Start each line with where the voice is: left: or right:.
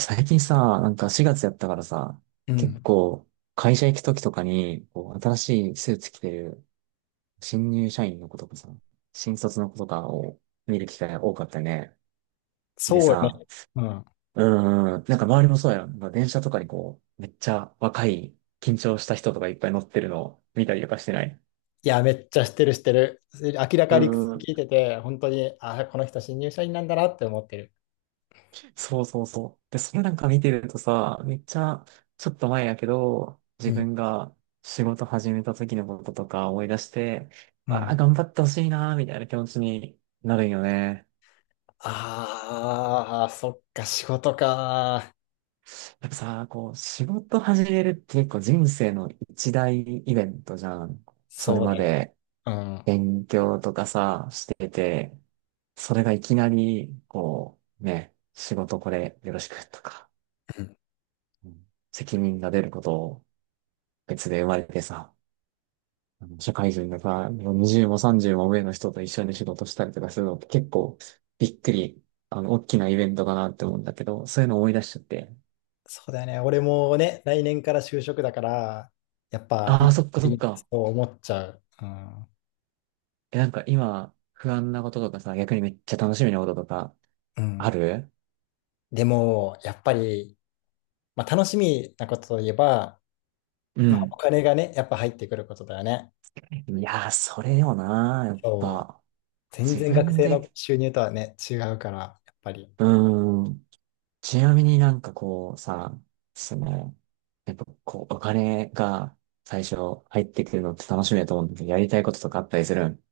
right: 最近さ、なんか4月やったからさ、
left: う
right: 結
left: ん。
right: 構会社行く時とかに、こう、新しいスーツ着てる新入社員の子とかさ、新卒の子とかを見る機会が多かったね。で
left: そうよね。
right: さ、
left: うん。
right: うなんか周りもそうやろ。まあ電車とかにこう、めっちゃ若い、緊張した人とかいっぱい乗ってるのを見たりとかしてない。
left: いや、めっちゃ知ってる知ってる。明ら
right: う
left: かに聞
right: ーん。
left: いてて、本当に、あ、この人新入社員なんだなって思ってる。
right: そうそうそう。で、それなんか見てるとさ、めっちゃ、ちょっと前やけど、
left: う
right: 自
left: ん。
right: 分が仕事始めた時のこととか思い出して、
left: う
right: ああ、
left: ん。
right: 頑張ってほしいなーみたいな気持ちになるんよね。
left: ああ、そっか、仕事か。
right: やっぱさ、こう、仕事始めるって結構人生の一大イベントじゃん。それ
left: そう
right: ま
left: だよね。
right: で
left: うん。
right: 勉強とかさ、してて、それがいきなり、こう、ね、仕事これよろしくとか、
left: うん。
right: うん、責任が出ることを別で生まれてさ、社会人のさ、20も30も上の人と一緒に仕事したりとかするのって結構びっくり、大きなイベントかなって思うんだけど、そういうの思い出しちゃって、
left: そうだよね。俺もね、来年から就職だから、やっぱ、
right: ああ、そっかそっ
left: そ
right: か。
left: う思っちゃう。うん。
right: え、なんか今、不安なこととかさ、逆にめっちゃ楽しみなこととか、
left: う
right: あ
left: ん。
right: る、
left: でも、やっぱり、まあ、楽しみなことといえば、
right: う
left: まあ、お
right: ん。
left: 金がね、やっぱ入ってくることだよね。
right: いやー、それよなー、やっ
left: そう。
right: ぱ。
left: 全
right: 自
left: 然学
right: 分
left: 生の
right: で、
left: 収入とはね、違うから、やっぱり、
right: うーん。ちなみになんかこうさ、その、やっぱこう、お金が最初入ってくるのって楽しみだと思うんだけど、やりたいこととかあったりするん、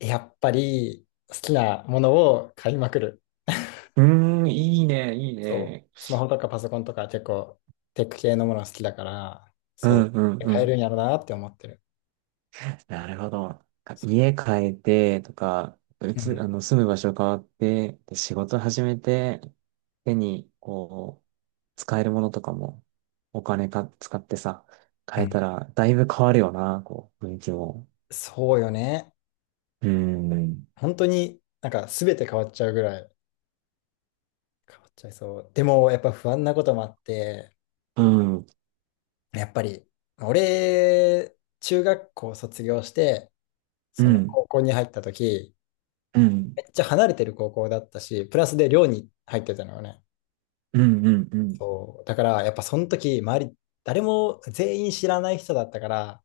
left: やっぱり好きなものを買いまくる。
right: いいね、いい
left: そう。
right: ね。
left: スマホとかパソコンとか結構テック系のもの好きだから、
right: う
left: そ
right: んうん
left: う。
right: う
left: 買えるん
right: ん。
left: やろうなって思ってる。
right: なるほど。なんか家変えてとか、
left: うん。
right: 住む場所変わって、で、仕事始めて、手に、こう、使えるものとかも、お金か、使ってさ、
left: う
right: 変え
left: ん。
right: たら、だいぶ変わるよな、こう、雰囲気も。
left: そうよね。
right: うーん、
left: 本当になんか全て変わっちゃうぐらい変わっちゃいそう。でもやっぱ不安なこともあって、
right: うん、うん、
left: やっぱり、俺、中学校卒業して、
right: う
left: その
right: ん、
left: 高校に入った時、
right: うん、
left: めっちゃ離れてる高校だったし、プラスで寮に入ってたのよね。
right: うん、うん、
left: そう。だから、やっぱその時、周り、誰も全員知らない人だったから、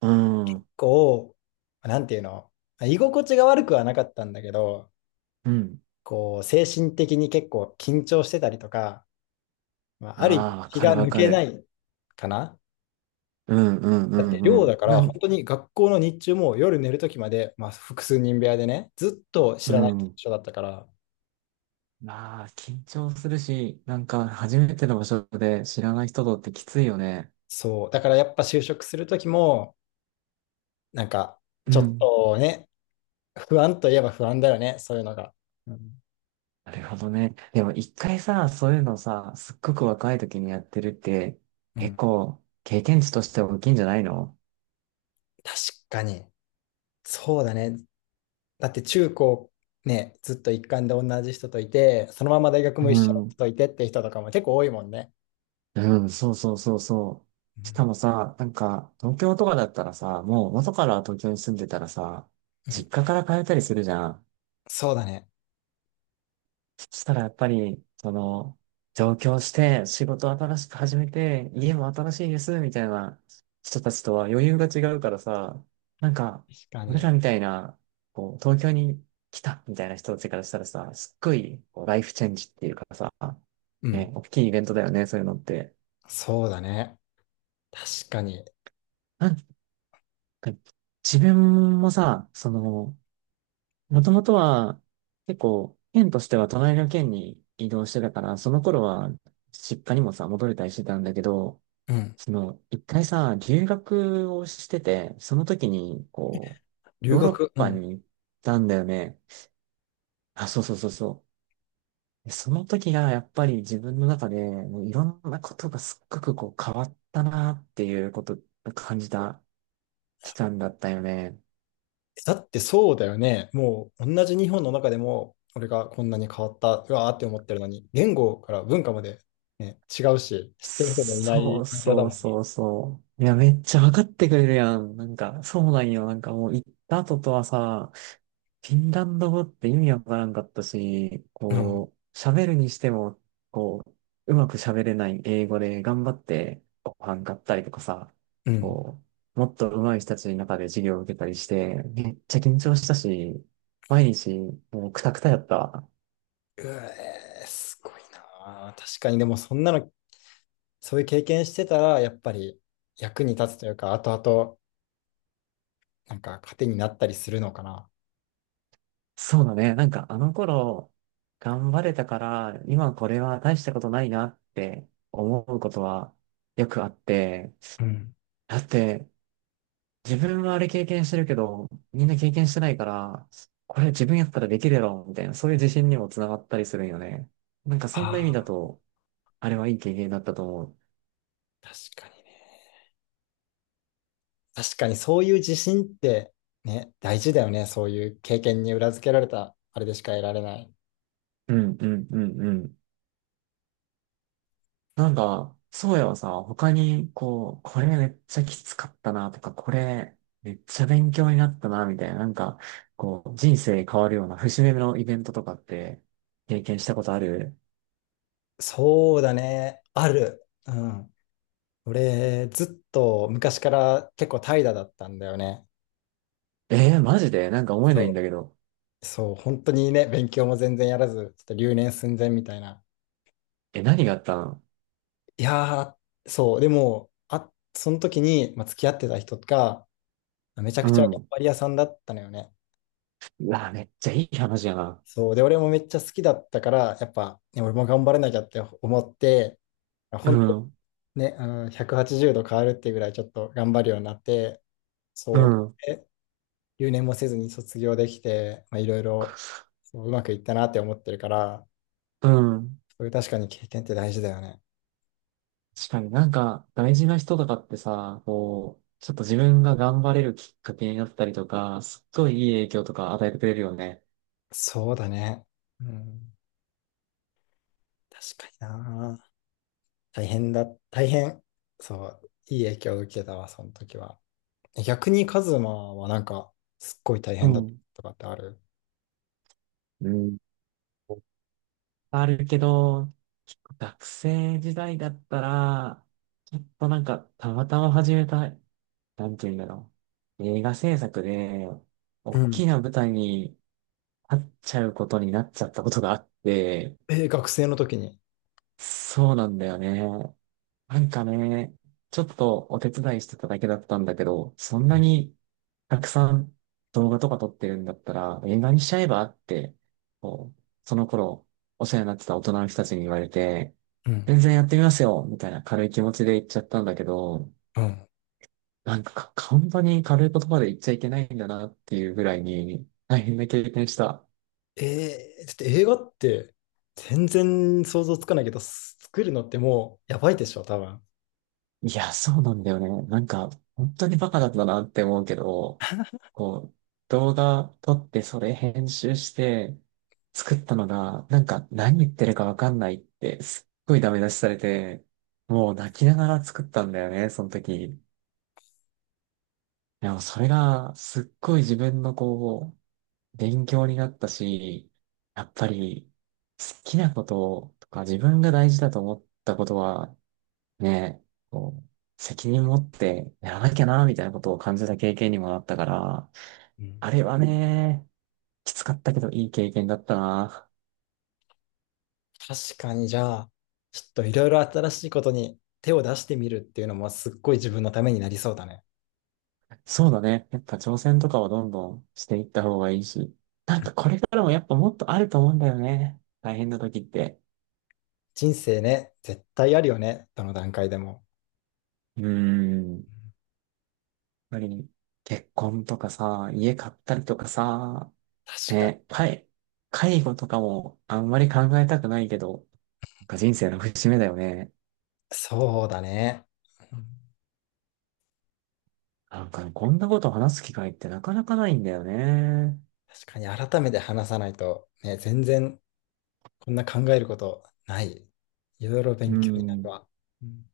right: うん、
left: こう、なんていうの、居心地が悪くはなかったんだけど、
right: うん。
left: こう、精神的に結構緊張してたりとか、まあ、ある意
right: あ
left: 味
right: あ、わ
left: 気
right: か
left: が
right: るわ
left: 抜
right: か
left: けな
right: る。
left: いかな。
right: うん、うん、う
left: だって
right: ん、
left: 寮
right: う
left: だ
right: ん。
left: か
right: な
left: ら本
right: ん、
left: 当に学校の日中も夜寝る時まで、まあ、複数人部屋でねずっと知
right: う
left: らない
right: ん。
left: 人だったから。
right: まあ、緊張するし、なんか初めての場所で知らない人とってきついよね。
left: そうだからやっぱ就職する時も、なんか、
right: う
left: ちょっ
right: ん。
left: とね、不安といえば不安だよね、そういうのが。うん。
right: なるほどね。でも一回さ、そういうのさ、すっごく若い時にやってるって、
left: う
right: 結
left: ん、
right: 構経験値として大きいんじゃないの、
left: 確かに。そうだね。だって中高ね、ずっと一貫で同じ人といて、そのまま大学
right: う
left: も一緒の
right: ん。
left: 人といてって人とかも結構多いもんね。
right: うん、そうそうそうそ
left: う
right: う。しか
left: ん。
right: もさ、なんか東京とかだったらさ、もう元から東京に住んでたらさ、
left: うん、
right: 実家から通ったりするじゃん。
left: そうだね。
right: そしたらやっぱり、上京して、仕事新しく始めて、家も新しいです、みたいな人たちとは余裕が違うからさ、なんか、
left: 確か
right: 俺
left: に。
right: らみたいな、こう、東京に来た、みたいな人たちからしたらさ、すっごい、こうライフチェンジっていうかさ、
left: うん。
right: ね、大きいイベントだよね、そういうのって。
left: そうだね。確かに。
right: なんか、自分もさ、もともとは、結構、県としては隣の県に移動してたから、その頃は、実家にもさ、戻れたりしてたんだけど、
left: うん。
right: 一回さ、留学をしてて、その時に、こう、
left: 留
right: ヨーロッ
left: 学。う
right: パ
left: ん。
right: に行ったんだよね。あ、そうそうそうそう。その時が、やっぱり自分の中で、もういろんなことがすっごくこう、変わったなっていうことを感じた期間だったよね。
left: だってそうだよね。もう同じ日本の中でも、俺がこんなに変わった、うわーって思ってるのに、言語から文化まで、ね、違うし、知ってる人もいな
right: そ
left: い
right: う
left: 感じだもん
right: そう
left: ね。
right: そうそう。いや、めっちゃ分かってくれるやん。なんか、そうなんよ。なんかもう行った後とはさ、フィンランド語って意味わからんかったし、
left: うん。
right: こう、喋るにしても、こう、うまく喋れない英語で頑張ってご飯買ったりとかさ、
left: うん。
right: こう、もっと上手い人たちの中で授業を受けたりして、めっちゃ緊張したし、毎日もうクタクタやったわ。
left: うえー、すごいなー。確かに、でもそんなの、そういう経験してたら、やっぱり役に立つというか、後々、なんか糧になったりするのかな。
right: そうだね。なんかあの頃、頑張れたから、今これは大したことないなって思うことはよくあって、
left: うん。
right: だって自分はあれ経験してるけど、みんな経験してないから、これ自分やったらできるやろ、みたいな、そういう自信にもつながったりするんよね。なんかそんな意味
left: あ
right: だ
left: あ、
right: と、あれはいい経験だったと思
left: 確かにね。確かにそういう自信って、ね、大事だよね。そういう経験に裏付けられた、あれでしか得られない。
right: う。うんうんうんうん。そうやはさ、他に、こう、これめっちゃきつかったなとか、これめっちゃ勉強になったなみたいな、なんか、こう、人生変わるような節目のイベントとかって経験したことある、
left: そうだね。ある。うん。俺、ずっと昔から結構怠惰だったんだよね。
right: えー、マジでなんか思えない
left: そ
right: んだけど。
left: う。そう、本当にね、勉強も全然やらず、ちょっと留年寸前みたいな。
right: え、何があったの、
left: いやー、そう、でも、あ、その時に、まあ、付き合ってた人が、めちゃ
right: う
left: くちゃ頑
right: ん。
left: 張り屋さんだったのよね。
right: うわ、めっちゃいい話やな。
left: そう、で、俺もめっちゃ好きだったから、やっぱ、ね、俺も頑張らなきゃって思って、
right: う
left: 本当に
right: ん、
left: ね、180度変わるっていうぐらいちょっと頑張るようになって、
right: う
left: そう、
right: ん、
left: 留年もせずに卒業できて、まあ、いろいろそううまくいったなって思ってるから、
right: うん。
left: そういう確かに経験って大事だよね。
right: 確かになんか、大事な人とかってさ、こう、ちょっと自分が頑張れるきっかけになったりとか、すっごいいい影響とか与えてくれるよね。
left: そうだね。うん。確かにな。大変だ。大変。そう。いい影響を受けたわ、その時は。逆にカズマはなんか、すっごい大
right: う
left: 変だった
right: ん。
left: とかってある。
right: うん。あるけど、結構学生時代だったら、ちょっとなんか、たまたま始めた、なんて言うんだろう。映画制作で、
left: う
right: 大
left: ん。
right: きな舞台に立っちゃうことになっちゃったことがあって、
left: えー、学生の時に。
right: そうなんだよね。なんかね、ちょっとお手伝いしてただけだったんだけど、そんなにたくさん動画とか撮ってるんだったら映画にしちゃえばって、こう、その頃お世話になってた大人の人たちに言われて、
left: うん。
right: 全然やってみますよみたいな軽い気持ちで言っちゃったんだけど、
left: うん。
right: なんか本当に軽い言葉で言っちゃいけないんだなっていうぐらいに大変な経験した。
left: えー、だって映画って全然想像つかないけど、作るのってもうやばいでしょ、多分。
right: いや、そうなんだよね。なんか、本当にバカだったなって思うけど、こう、動画撮ってそれ編集して作ったのが、なんか何言ってるかわかんないって、すっごいダメ出しされて、もう泣きながら作ったんだよね、その時。でもそれが、すっごい自分のこう、勉強になったし、やっぱり、好きなこととか自分が大事だと思ったことは、ね、こう、責任持ってやらなきゃな、みたいなことを感じた経験にもなったから、
left: うん。
right: あれはね、きつかったけどいい経験だったな。
left: 確かに、じゃあ、ちょっといろいろ新しいことに手を出してみるっていうのもすっごい自分のためになりそうだね。
right: そうだね。やっぱ挑戦とかはどんどんしていった方がいいし。なんかこれからもやっぱもっとあると思うんだよね。大変な時って。
left: 人生ね、絶対あるよね、どの段階でも。
right: うーん。やっ
left: うん。
right: ぱり結婚とかさ、家買ったりとかさ、
left: 確かに、
right: ね、介護とかもあんまり考えたくないけど、なんか人生の節目だよね。
left: そうだね。うん。
right: なんかね、こんなこと話す機会ってなかなかないんだよね。
left: 確かに、改めて話さないと、ね、全然こんな考えることない。いろいろ
right: う
left: 勉強になる
right: ん。
left: わ。うん。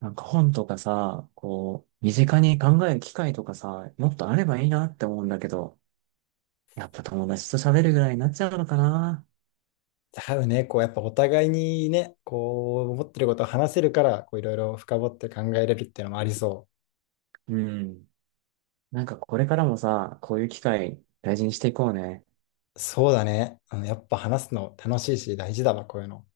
right: なんか本とかさ、こう、身近に考える機会とかさ、もっとあればいいなって思うんだけど、やっぱ友達と喋るぐらいになっちゃうのかな。
left: だよね、こうやっぱお互いにね、こう思ってることを話せるから、こういろいろ深掘って考えれるっていうのもありそう。
right: うん。なんかこれからもさ、こういう機会大事にしていこうね。
left: そうだね。うん。やっぱ話すの楽しいし大事だわ、こういうの。